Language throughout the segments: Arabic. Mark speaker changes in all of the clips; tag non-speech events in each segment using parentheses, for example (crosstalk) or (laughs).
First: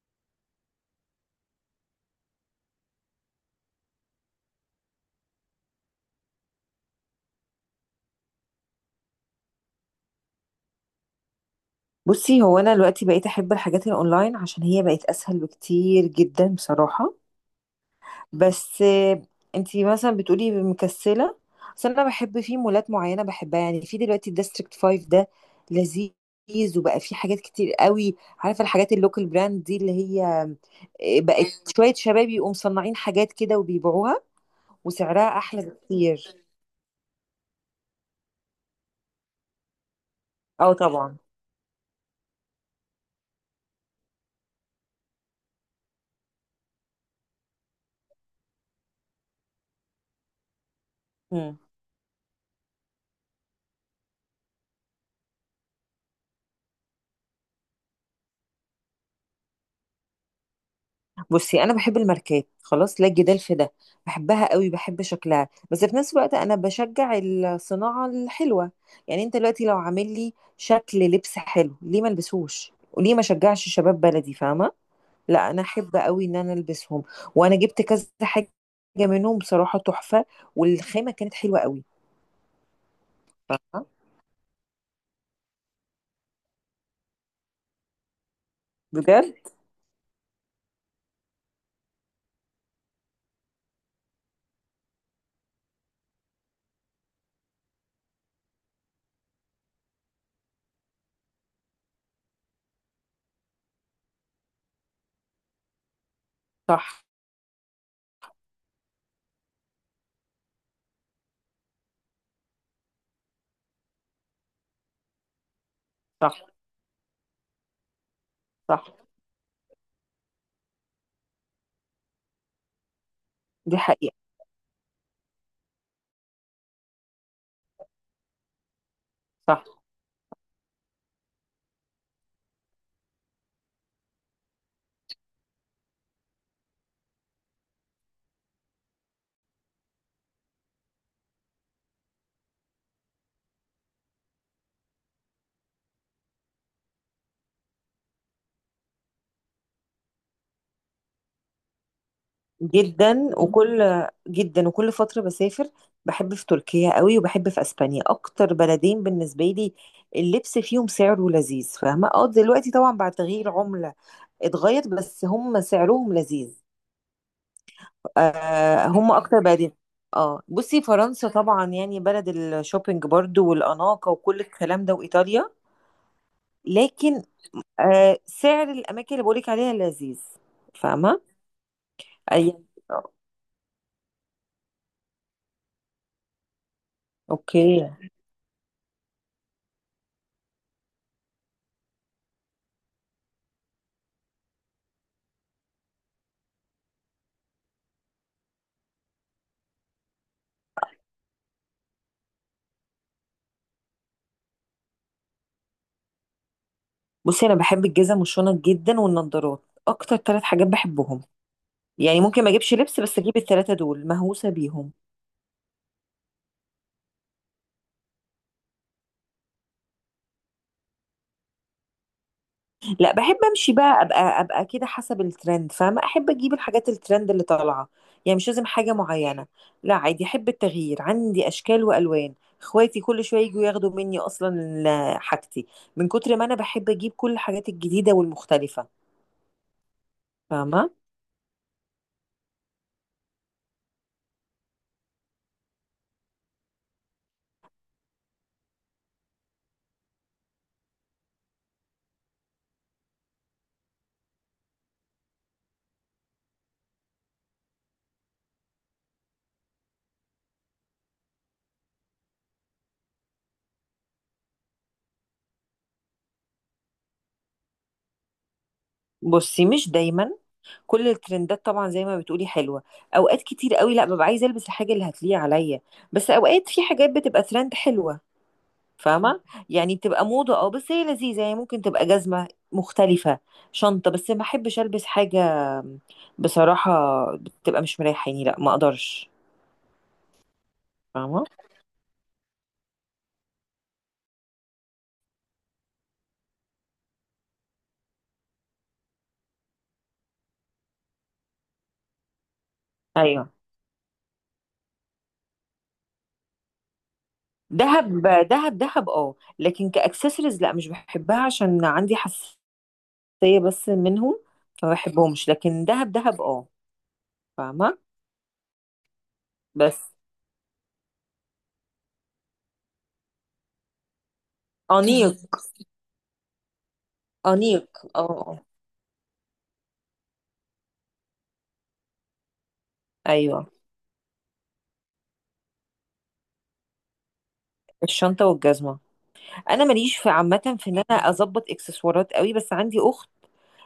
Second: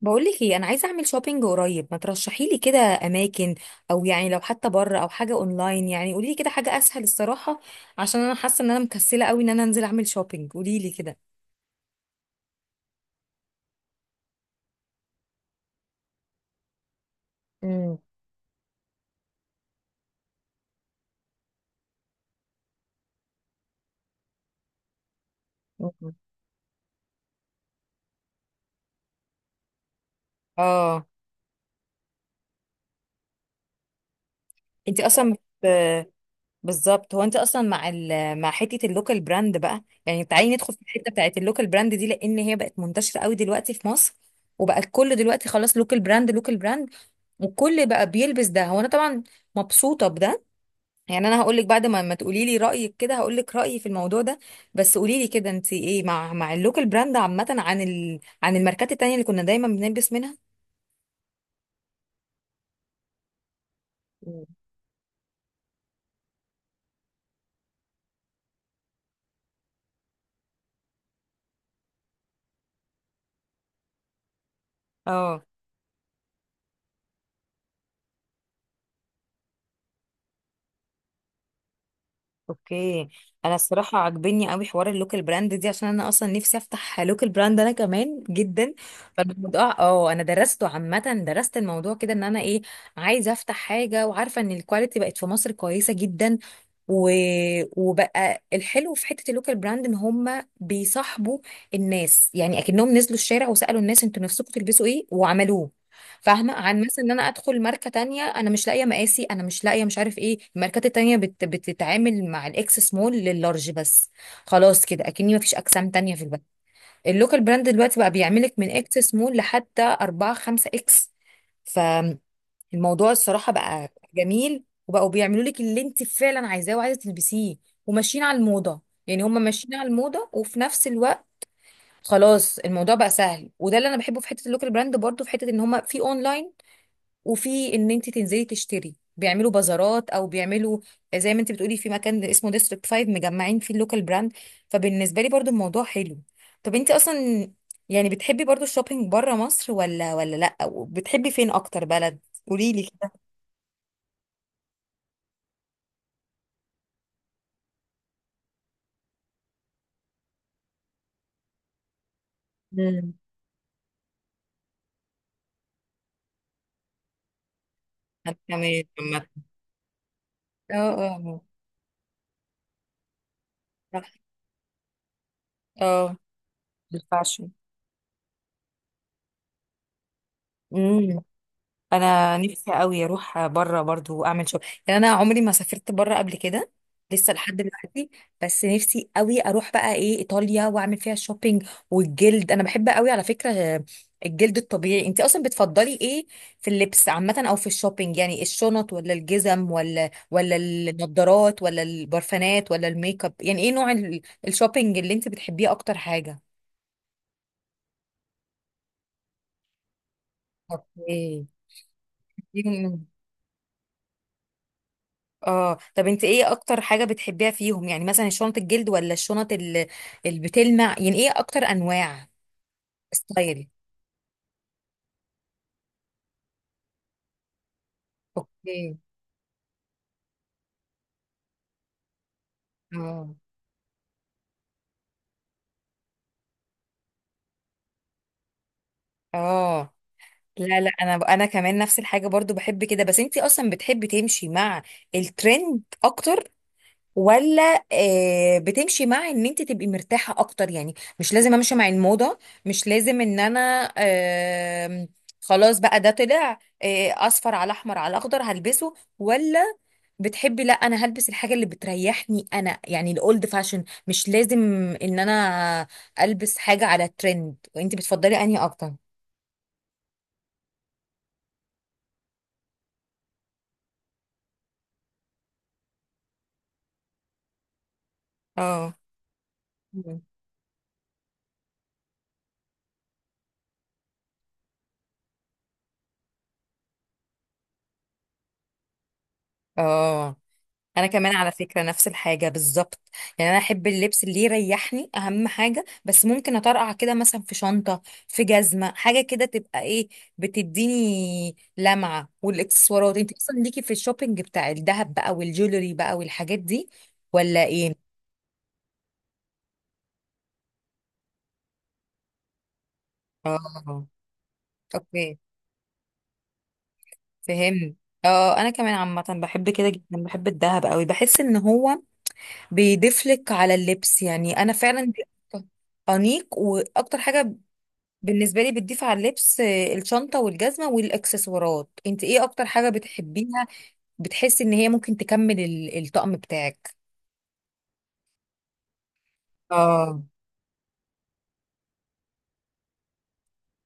Speaker 1: بقولك ايه، انا عايزه اعمل شوبينج قريب، ما ترشحي لي كده اماكن؟ او يعني لو حتى بره او حاجه اونلاين، يعني قولي لي كده حاجه اسهل الصراحه. عشان انا حاسه ان انا مكسله قوي ان انا انزل اعمل شوبينج، قولي لي كده.
Speaker 2: بصي، هو انا دلوقتي بقيت احب الحاجات الاونلاين عشان هي بقت اسهل بكتير جدا بصراحه.
Speaker 1: مم.
Speaker 2: بس انتي مثلا بتقولي مكسله. بس انا بحب في مولات معينه بحبها، يعني في دلوقتي الديستريكت 5 ده
Speaker 1: مم.
Speaker 2: لذيذ، وبقى في حاجات كتير قوي، عارفه الحاجات اللوكال براند دي اللي هي،
Speaker 1: اه،
Speaker 2: بقت شويه شباب يقوموا مصنعين حاجات كده وبيبيعوها،
Speaker 1: انت اصلا
Speaker 2: وسعرها احلى
Speaker 1: بت...
Speaker 2: بكتير.
Speaker 1: بالظبط هو انت اصلا مع مع حته اللوكال براند بقى، يعني تعالي ندخل
Speaker 2: اه
Speaker 1: في الحته
Speaker 2: طبعا.
Speaker 1: بتاعت اللوكال براند دي، لان هي بقت منتشره قوي دلوقتي في مصر. وبقى الكل دلوقتي خلاص لوكال براند لوكال براند، والكل بقى بيلبس ده. هو انا طبعا مبسوطه بده، يعني انا هقول
Speaker 2: مم.
Speaker 1: لك بعد ما تقولي لي رايك كده هقول لك رايي في الموضوع ده. بس قولي لي كده، انت ايه مع اللوكال براند عامه، عن عن الماركات التانية اللي كنا دايما بنلبس منها؟
Speaker 2: بصي انا بحب الماركات، خلاص لا جدال في ده،
Speaker 1: مم.
Speaker 2: بحبها قوي، بحب شكلها، بس في نفس الوقت انا بشجع الصناعه الحلوه. يعني انت دلوقتي لو عامل لي شكل لبس حلو، ليه ما البسوش وليه ما شجعش شباب بلدي؟ فاهمه.
Speaker 1: اه.
Speaker 2: لا انا احب قوي ان انا البسهم، وانا جبت كذا حاجه منهم بصراحه تحفه، والخامه كانت حلوه قوي.
Speaker 1: اوكي، انا
Speaker 2: فاهمه،
Speaker 1: الصراحه عاجبني قوي حوار اللوكال براند دي، عشان انا اصلا نفسي افتح لوكال براند انا كمان جدا.
Speaker 2: بجد.
Speaker 1: فالموضوع اه انا درسته عامه، درست الموضوع كده ان انا ايه، عايزه افتح حاجه، وعارفه ان الكواليتي بقت في مصر كويسه جدا. و... وبقى الحلو في حته اللوكال براند ان هم بيصاحبوا الناس، يعني اكنهم نزلوا الشارع وسالوا الناس انتوا نفسكم تلبسوا ايه وعملوه. فاهمه؟ عن مثلا
Speaker 2: صح،
Speaker 1: ان انا ادخل ماركه تانية انا مش لاقيه مقاسي، انا مش لاقيه، مش عارف ايه، الماركات التانية بتتعامل مع الاكس سمول لللارج بس. خلاص كده اكني مفيش اجسام تانية في
Speaker 2: صح،
Speaker 1: البلد. اللوكال براند دلوقتي بقى بيعملك من
Speaker 2: صح،
Speaker 1: اكس سمول لحتى 4 5 اكس. فالموضوع الصراحه
Speaker 2: دي
Speaker 1: بقى
Speaker 2: حقيقه.
Speaker 1: جميل، وبقوا بيعملوا لك اللي انت فعلا عايزاه وعايزه تلبسيه. وماشيين على الموضه، يعني هم
Speaker 2: صح
Speaker 1: ماشيين على الموضه وفي نفس الوقت خلاص الموضوع بقى سهل. وده اللي انا بحبه في حته اللوكال براند برضو، في حته ان هم في اونلاين، وفي ان انت تنزلي تشتري بيعملوا بازارات، او بيعملوا زي ما انت بتقولي في مكان اسمه ديستريكت 5 مجمعين فيه اللوكال براند. فبالنسبه لي برضو الموضوع حلو. طب انت اصلا يعني بتحبي برضو الشوبينج بره مصر ولا، لا، وبتحبي فين اكتر بلد؟ قولي لي كده.
Speaker 2: جدا. وكل جدا وكل فترة بسافر. بحب في تركيا قوي، وبحب في اسبانيا، اكتر بلدين بالنسبة لي. اللبس فيهم سعره لذيذ، فاهمة، اه دلوقتي طبعا بعد
Speaker 1: مم.
Speaker 2: تغيير عملة اتغير، بس هم سعرهم لذيذ.
Speaker 1: أنا كمان
Speaker 2: هم
Speaker 1: عامة.
Speaker 2: اكتر بلدين. اه
Speaker 1: اه،
Speaker 2: بصي،
Speaker 1: اه،
Speaker 2: فرنسا
Speaker 1: آه.
Speaker 2: طبعا يعني بلد الشوبينج برضو،
Speaker 1: صح.
Speaker 2: والاناقة وكل الكلام ده، وايطاليا.
Speaker 1: اه،
Speaker 2: لكن
Speaker 1: الفاشن.
Speaker 2: سعر الاماكن اللي بقولك عليها لذيذ. فاهمة،
Speaker 1: انا
Speaker 2: اي،
Speaker 1: نفسي
Speaker 2: آه،
Speaker 1: قوي اروح بره برضو اعمل شغل، يعني انا عمري ما سافرت بره قبل كده لسه لحد
Speaker 2: اوكي.
Speaker 1: دلوقتي. بس نفسي قوي اروح بقى ايه، ايطاليا، واعمل فيها شوبينج. والجلد انا بحب قوي على فكرة، الجلد الطبيعي. انت اصلا بتفضلي ايه في اللبس عامة او في الشوبينج؟ يعني الشنط ولا الجزم ولا، ولا النضارات ولا البرفانات ولا الميك اب، يعني ايه نوع الشوبينج اللي انت بتحبيه اكتر حاجة؟
Speaker 2: بصي انا بحب الجزم والشنط جدا والنضارات، اكتر ثلاث حاجات بحبهم.
Speaker 1: اوكي.
Speaker 2: يعني ممكن ما اجيبش لبس بس اجيب الثلاثه دول، مهووسه بيهم.
Speaker 1: اه، طب انت ايه اكتر حاجة بتحبيها فيهم؟ يعني مثلا شنط الجلد ولا الشنط اللي بتلمع، يعني ايه اكتر انواع
Speaker 2: لا، بحب
Speaker 1: ستايل؟
Speaker 2: امشي بقى ابقى كده حسب الترند، فاهمه، احب اجيب الحاجات الترند اللي طالعه. يعني مش لازم حاجه
Speaker 1: اوكي.
Speaker 2: معينه. لا، عادي، احب التغيير، عندي اشكال والوان. اخواتي كل
Speaker 1: اه،
Speaker 2: شويه يجوا ياخدوا مني، اصلا (hesitation) حاجتي من كتر ما انا بحب اجيب كل الحاجات الجديده والمختلفه.
Speaker 1: اه. لا
Speaker 2: فاهمه.
Speaker 1: لا انا كمان نفس الحاجة برضو، بحب كده. بس انت اصلا بتحبي تمشي مع الترند اكتر، ولا بتمشي مع ان انت تبقي مرتاحة اكتر؟ يعني مش لازم امشي مع الموضة، مش لازم ان انا خلاص بقى ده طلع اصفر على احمر على اخضر هلبسه، ولا بتحبي، لا انا هلبس الحاجه اللي بتريحني انا، يعني الاولد فاشن، مش لازم ان انا البس حاجه على الترند؟ وانت بتفضلي انهي اكتر؟
Speaker 2: بصي، مش دايما كل الترندات طبعا زي ما بتقولي حلوه. اوقات كتير قوي لا، ببقى عايزه البس الحاجه اللي هتليق عليا. بس اوقات في حاجات بتبقى ترند حلوه،
Speaker 1: اه.
Speaker 2: فاهمه، يعني
Speaker 1: مم.
Speaker 2: بتبقى موضه، اه، بس هي لذيذه، يعني ممكن تبقى جزمه مختلفه، شنطه. بس ما احبش البس حاجه بصراحه بتبقى مش مريحاني، لا ما اقدرش.
Speaker 1: اه، انا كمان
Speaker 2: فاهمه.
Speaker 1: على فكره نفس الحاجه بالظبط. يعني انا احب اللبس اللي يريحني اهم حاجه، بس ممكن اطرقع كده مثلا في شنطه، في جزمه، حاجه كده تبقى ايه، بتديني لمعه. والاكسسوارات انت
Speaker 2: ايوه.
Speaker 1: اصلا ليكي في الشوبينج بتاع الذهب بقى والجولري بقى والحاجات دي، ولا ايه؟
Speaker 2: دهب، دهب دهب اه، لكن كاكسسوارز لا، مش بحبها عشان عندي حساسيه بس
Speaker 1: اه.
Speaker 2: منهم، فما
Speaker 1: اوكي،
Speaker 2: بحبهمش. لكن دهب دهب اه.
Speaker 1: فهمت.
Speaker 2: فاهمه.
Speaker 1: اه، انا كمان عامه بحب كده
Speaker 2: بس
Speaker 1: جدا، بحب الذهب قوي، بحس ان هو بيضيف لك على اللبس. يعني انا فعلا دي
Speaker 2: انيق،
Speaker 1: أكتر- انيق واكتر حاجه
Speaker 2: انيق اه. آه.
Speaker 1: بالنسبه لي، بتضيف على اللبس. الشنطه والجزمه والاكسسوارات، انت ايه اكتر حاجه بتحبيها،
Speaker 2: ايوه.
Speaker 1: بتحسي ان هي ممكن تكمل الطقم بتاعك؟
Speaker 2: الشنطه والجزمه. انا ماليش
Speaker 1: اه.
Speaker 2: في عامه في ان انا اظبط اكسسوارات قوي، بس عندي اخت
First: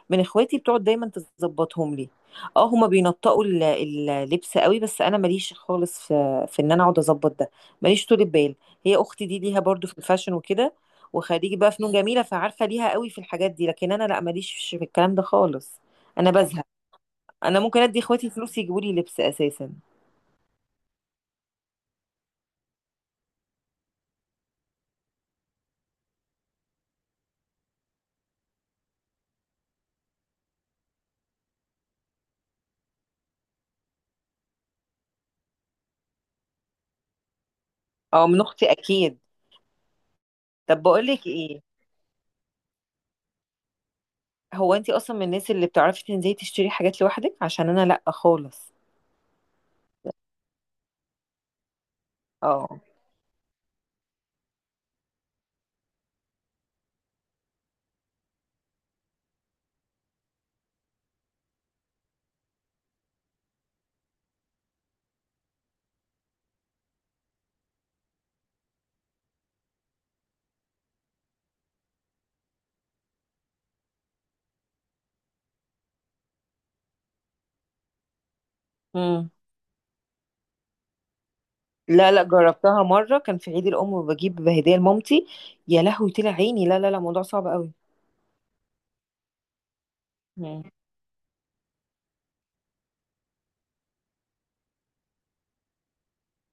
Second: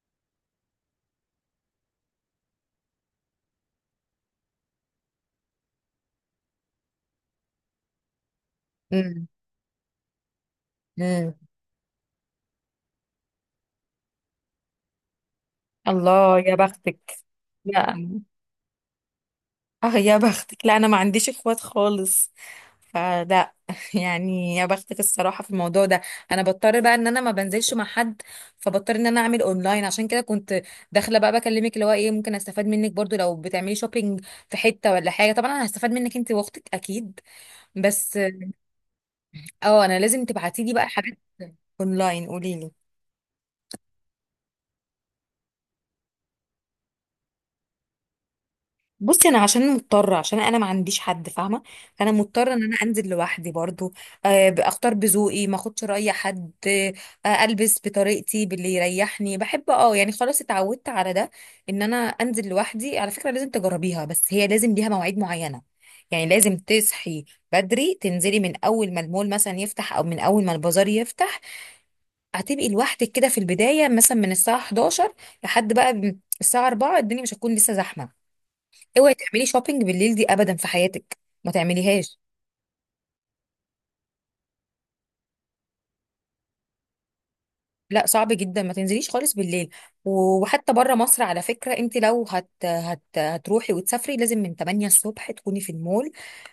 Speaker 2: من اخواتي بتقعد دايما تظبطهم لي. اه، هما بينطقوا اللبس قوي، بس انا ماليش خالص في ان انا اقعد اظبط ده، ماليش طول بال. هي اختي
Speaker 1: امم.
Speaker 2: دي ليها برضو في الفاشن وكده،
Speaker 1: امم.
Speaker 2: وخريجه بقى فنون جميله، فعارفه ليها قوي في الحاجات دي، لكن انا لا، ماليش في الكلام ده خالص. انا
Speaker 1: الله يا
Speaker 2: بزهق.
Speaker 1: بختك.
Speaker 2: انا ممكن ادي
Speaker 1: لا.
Speaker 2: اخواتي فلوس يجيبوا لي لبس اساسا.
Speaker 1: اه يا بختك، لا انا ما عنديش اخوات خالص، فلا (laughs) يعني يا بختك الصراحه في الموضوع ده. انا بضطر بقى ان انا ما بنزلش مع حد، فبضطر ان انا اعمل اونلاين، عشان كده كنت داخله بقى بكلمك، اللي هو ايه، ممكن استفاد منك برضو لو بتعملي شوبينج في حته ولا حاجه. طبعا انا هستفاد منك انت واختك اكيد، بس
Speaker 2: اه، من اختي اكيد.
Speaker 1: اه انا لازم تبعتي لي
Speaker 2: طب
Speaker 1: بقى
Speaker 2: بقول
Speaker 1: حاجات
Speaker 2: لك ايه،
Speaker 1: اونلاين، قولي لي.
Speaker 2: هو انتي اصلا من الناس اللي بتعرفي تنزلي تشتري حاجات لوحدك؟ عشان انا لا خالص.
Speaker 1: بصي انا عشان مضطره، عشان انا ما عنديش حد فاهمه، فانا مضطره ان انا
Speaker 2: اه.
Speaker 1: انزل لوحدي برضو، اختار بذوقي، ما اخدش راي حد، البس بطريقتي باللي يريحني، بحب اه يعني، خلاص اتعودت على ده، ان انا انزل لوحدي. على فكره لازم تجربيها، بس هي لازم ليها مواعيد معينه. يعني لازم تصحي بدري، تنزلي من اول ما المول مثلا يفتح، او من اول ما البازار يفتح، هتبقي لوحدك كده في البدايه، مثلا من الساعه 11 لحد بقى الساعه 4، الدنيا مش هتكون لسه زحمه. اوعي
Speaker 2: امم.
Speaker 1: تعملي شوبينج بالليل دي ابدا في حياتك، ما
Speaker 2: لا
Speaker 1: تعمليهاش.
Speaker 2: لا، جربتها مره، كان في عيد الام وبجيب هديه لمامتي، يا لهوي طلع عيني، لا لا لا، موضوع صعب قوي.
Speaker 1: لا صعب جدا، ما تنزليش خالص بالليل.
Speaker 2: مم.
Speaker 1: وحتى بره مصر على فكره، انت لو هتروحي وتسافري، لازم من 8 الصبح تكوني في المول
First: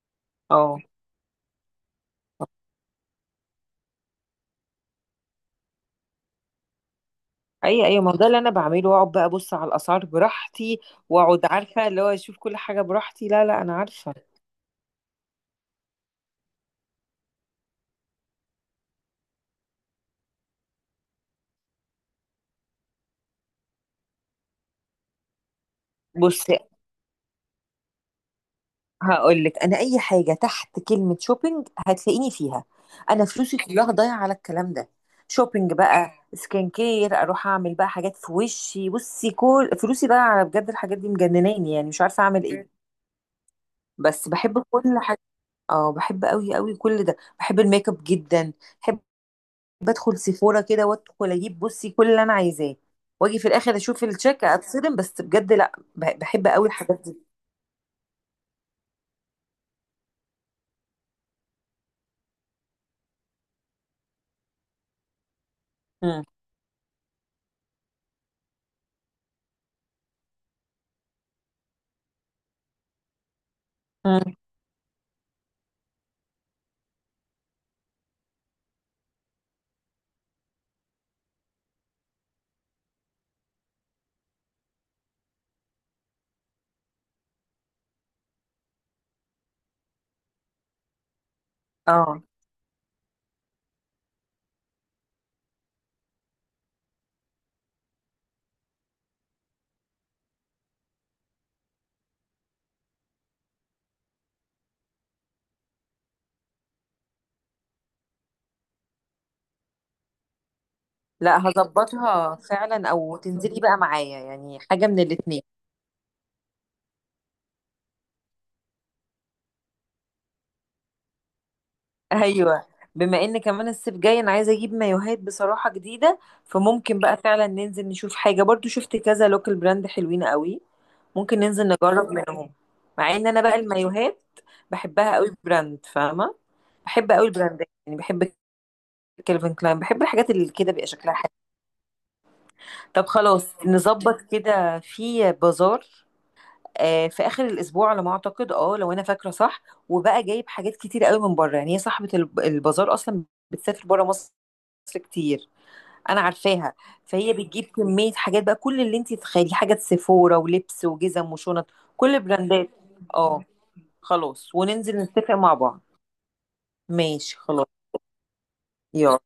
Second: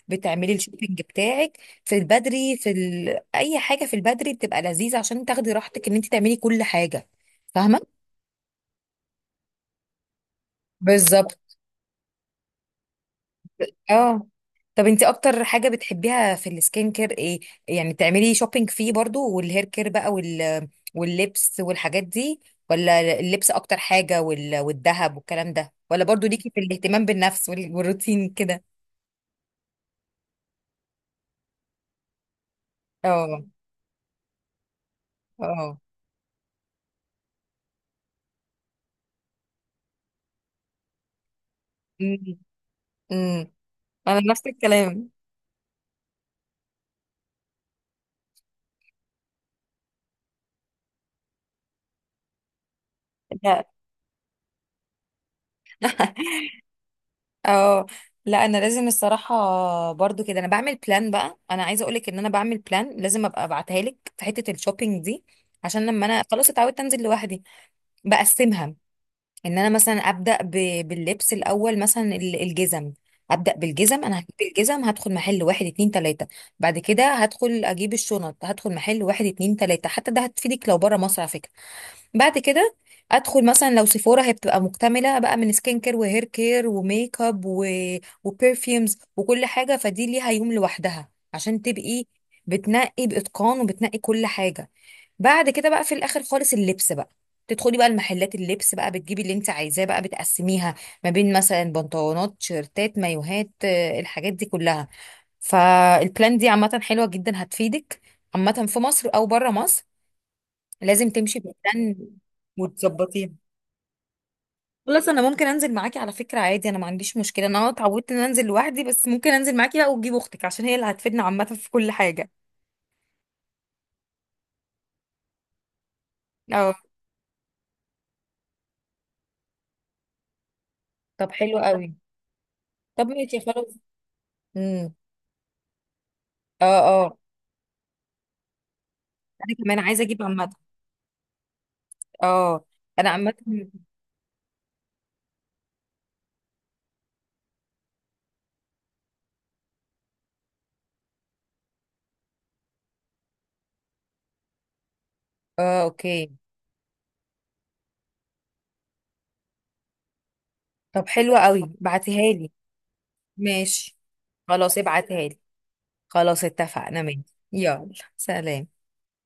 Speaker 1: بتعملي
Speaker 2: اه.
Speaker 1: الشوبينج بتاعك. في البدري، في اي حاجه في البدري بتبقى لذيذه، عشان تاخدي راحتك ان انت تعملي كل حاجه.
Speaker 2: اي
Speaker 1: فاهمه؟
Speaker 2: اي، ما هو ده اللي انا بعمله، واقعد بقى ابص على الاسعار براحتي،
Speaker 1: بالظبط.
Speaker 2: واقعد عارفه اللي هو اشوف كل حاجه براحتي. لا لا انا عارفه.
Speaker 1: اه، طب انت اكتر حاجة بتحبيها في السكين كير ايه؟ يعني بتعملي شوبينج فيه برضو، والهير كير بقى، واللبس والحاجات دي، ولا اللبس اكتر حاجة، والذهب والكلام ده، ولا برضو
Speaker 2: بص،
Speaker 1: ليكي في الاهتمام بالنفس والروتين كده؟
Speaker 2: هقول لك، انا اي حاجه تحت كلمه شوبينج هتلاقيني فيها. انا
Speaker 1: اه،
Speaker 2: فلوسي كلها ضايعه على الكلام ده، شوبينج،
Speaker 1: اه.
Speaker 2: بقى سكين كير، اروح اعمل بقى حاجات في وشي. بصي كل فلوسي ضايعه على، بجد، الحاجات دي مجنناني، يعني مش عارفه
Speaker 1: امم.
Speaker 2: اعمل ايه،
Speaker 1: امم. انا
Speaker 2: بس
Speaker 1: نفس
Speaker 2: بحب كل
Speaker 1: الكلام.
Speaker 2: حاجه. اه، بحب قوي قوي كل ده، بحب الميك اب جدا. بحب ادخل سيفورا كده وادخل اجيب، بصي، كل اللي انا عايزاه، واجي في
Speaker 1: لا
Speaker 2: الاخر اشوف الشيك اتصدم، بس بجد لا بحب
Speaker 1: (laughs)
Speaker 2: قوي الحاجات دي.
Speaker 1: اه، لا انا لازم الصراحه، برضو كده انا بعمل بلان بقى، انا عايزه اقولك ان انا بعمل بلان، لازم ابقى ابعتها لك في حته الشوبينج دي، عشان لما
Speaker 2: امم.
Speaker 1: انا خلاص اتعودت انزل لوحدي بقسمها، ان انا مثلا ابدا باللبس الاول، مثلا الجزم، ابدا بالجزم، انا هجيب
Speaker 2: امم.
Speaker 1: الجزم، هدخل محل واحد اتنين تلاته. بعد كده هدخل اجيب الشنط، هدخل محل واحد اتنين تلاته، حتى ده هتفيدك لو بره مصر على فكره. بعد كده ادخل مثلا لو سيفورا، هي بتبقى مكتمله بقى من سكين كير وهير كير وميك اب وبرفيومز وكل حاجه، فدي ليها يوم لوحدها عشان تبقي
Speaker 2: اه.
Speaker 1: بتنقي باتقان، وبتنقي كل حاجه. بعد كده بقى في الاخر خالص اللبس بقى، تدخلي بقى المحلات اللبس بقى، بتجيبي اللي انت عايزاه بقى، بتقسميها ما بين مثلا بنطلونات، شيرتات، مايوهات، الحاجات دي كلها. فالبلان دي عامة حلوة جدا، هتفيدك عامة في مصر او بره مصر، لازم تمشي
Speaker 2: لا،
Speaker 1: بلان
Speaker 2: هظبطها فعلا، او
Speaker 1: وتظبطيه.
Speaker 2: تنزلي بقى معايا، يعني حاجه من
Speaker 1: خلاص انا
Speaker 2: الاتنين.
Speaker 1: ممكن انزل معاكي على فكرة عادي، انا ما عنديش مشكلة، انا اتعودت ان أنا انزل لوحدي، بس ممكن انزل معاكي بقى، وتجيب اختك عشان هي اللي هتفيدنا عامة في كل حاجة.
Speaker 2: ايوه، بما ان كمان الصيف جاي، انا عايزه اجيب مايوهات بصراحه جديده،
Speaker 1: (laughs) اه.
Speaker 2: فممكن بقى فعلا ننزل نشوف حاجه. برضو شفت كذا لوكال براند حلوين قوي،
Speaker 1: طب
Speaker 2: ممكن
Speaker 1: حلو
Speaker 2: ننزل
Speaker 1: قوي.
Speaker 2: نجرب منهم.
Speaker 1: طب
Speaker 2: مع ان
Speaker 1: ماشي
Speaker 2: انا بقى
Speaker 1: خلاص.
Speaker 2: المايوهات
Speaker 1: امم.
Speaker 2: بحبها قوي براند، فاهمه،
Speaker 1: اه،
Speaker 2: بحب
Speaker 1: اه،
Speaker 2: قوي البراندات، يعني بحب
Speaker 1: انا
Speaker 2: كيلفن
Speaker 1: كمان
Speaker 2: كلاين، بحب
Speaker 1: عايزه اجيب
Speaker 2: الحاجات
Speaker 1: عامه.
Speaker 2: اللي كده بيبقى شكلها حلو.
Speaker 1: اه،
Speaker 2: طب
Speaker 1: انا عامه.
Speaker 2: خلاص، نظبط كده في بازار في اخر الاسبوع على ما اعتقد، اه لو انا فاكره صح. وبقى جايب حاجات كتير قوي من بره، يعني هي صاحبه البازار اصلا بتسافر بره مصر كتير،
Speaker 1: اه.
Speaker 2: انا
Speaker 1: اوكي.
Speaker 2: عارفاها، فهي بتجيب كميه حاجات بقى، كل اللي انت تتخيليه، حاجات سيفورا ولبس
Speaker 1: طب
Speaker 2: وجزم
Speaker 1: حلوه قوي،
Speaker 2: وشنط، كل
Speaker 1: بعتيها لي.
Speaker 2: براندات. اه،
Speaker 1: ماشي.
Speaker 2: خلاص،
Speaker 1: خلاص
Speaker 2: وننزل
Speaker 1: ابعتها
Speaker 2: نتفق
Speaker 1: لي.
Speaker 2: مع بعض.
Speaker 1: خلاص اتفقنا، ماشي.
Speaker 2: ماشي خلاص.
Speaker 1: يلا، سلام.
Speaker 2: يلا.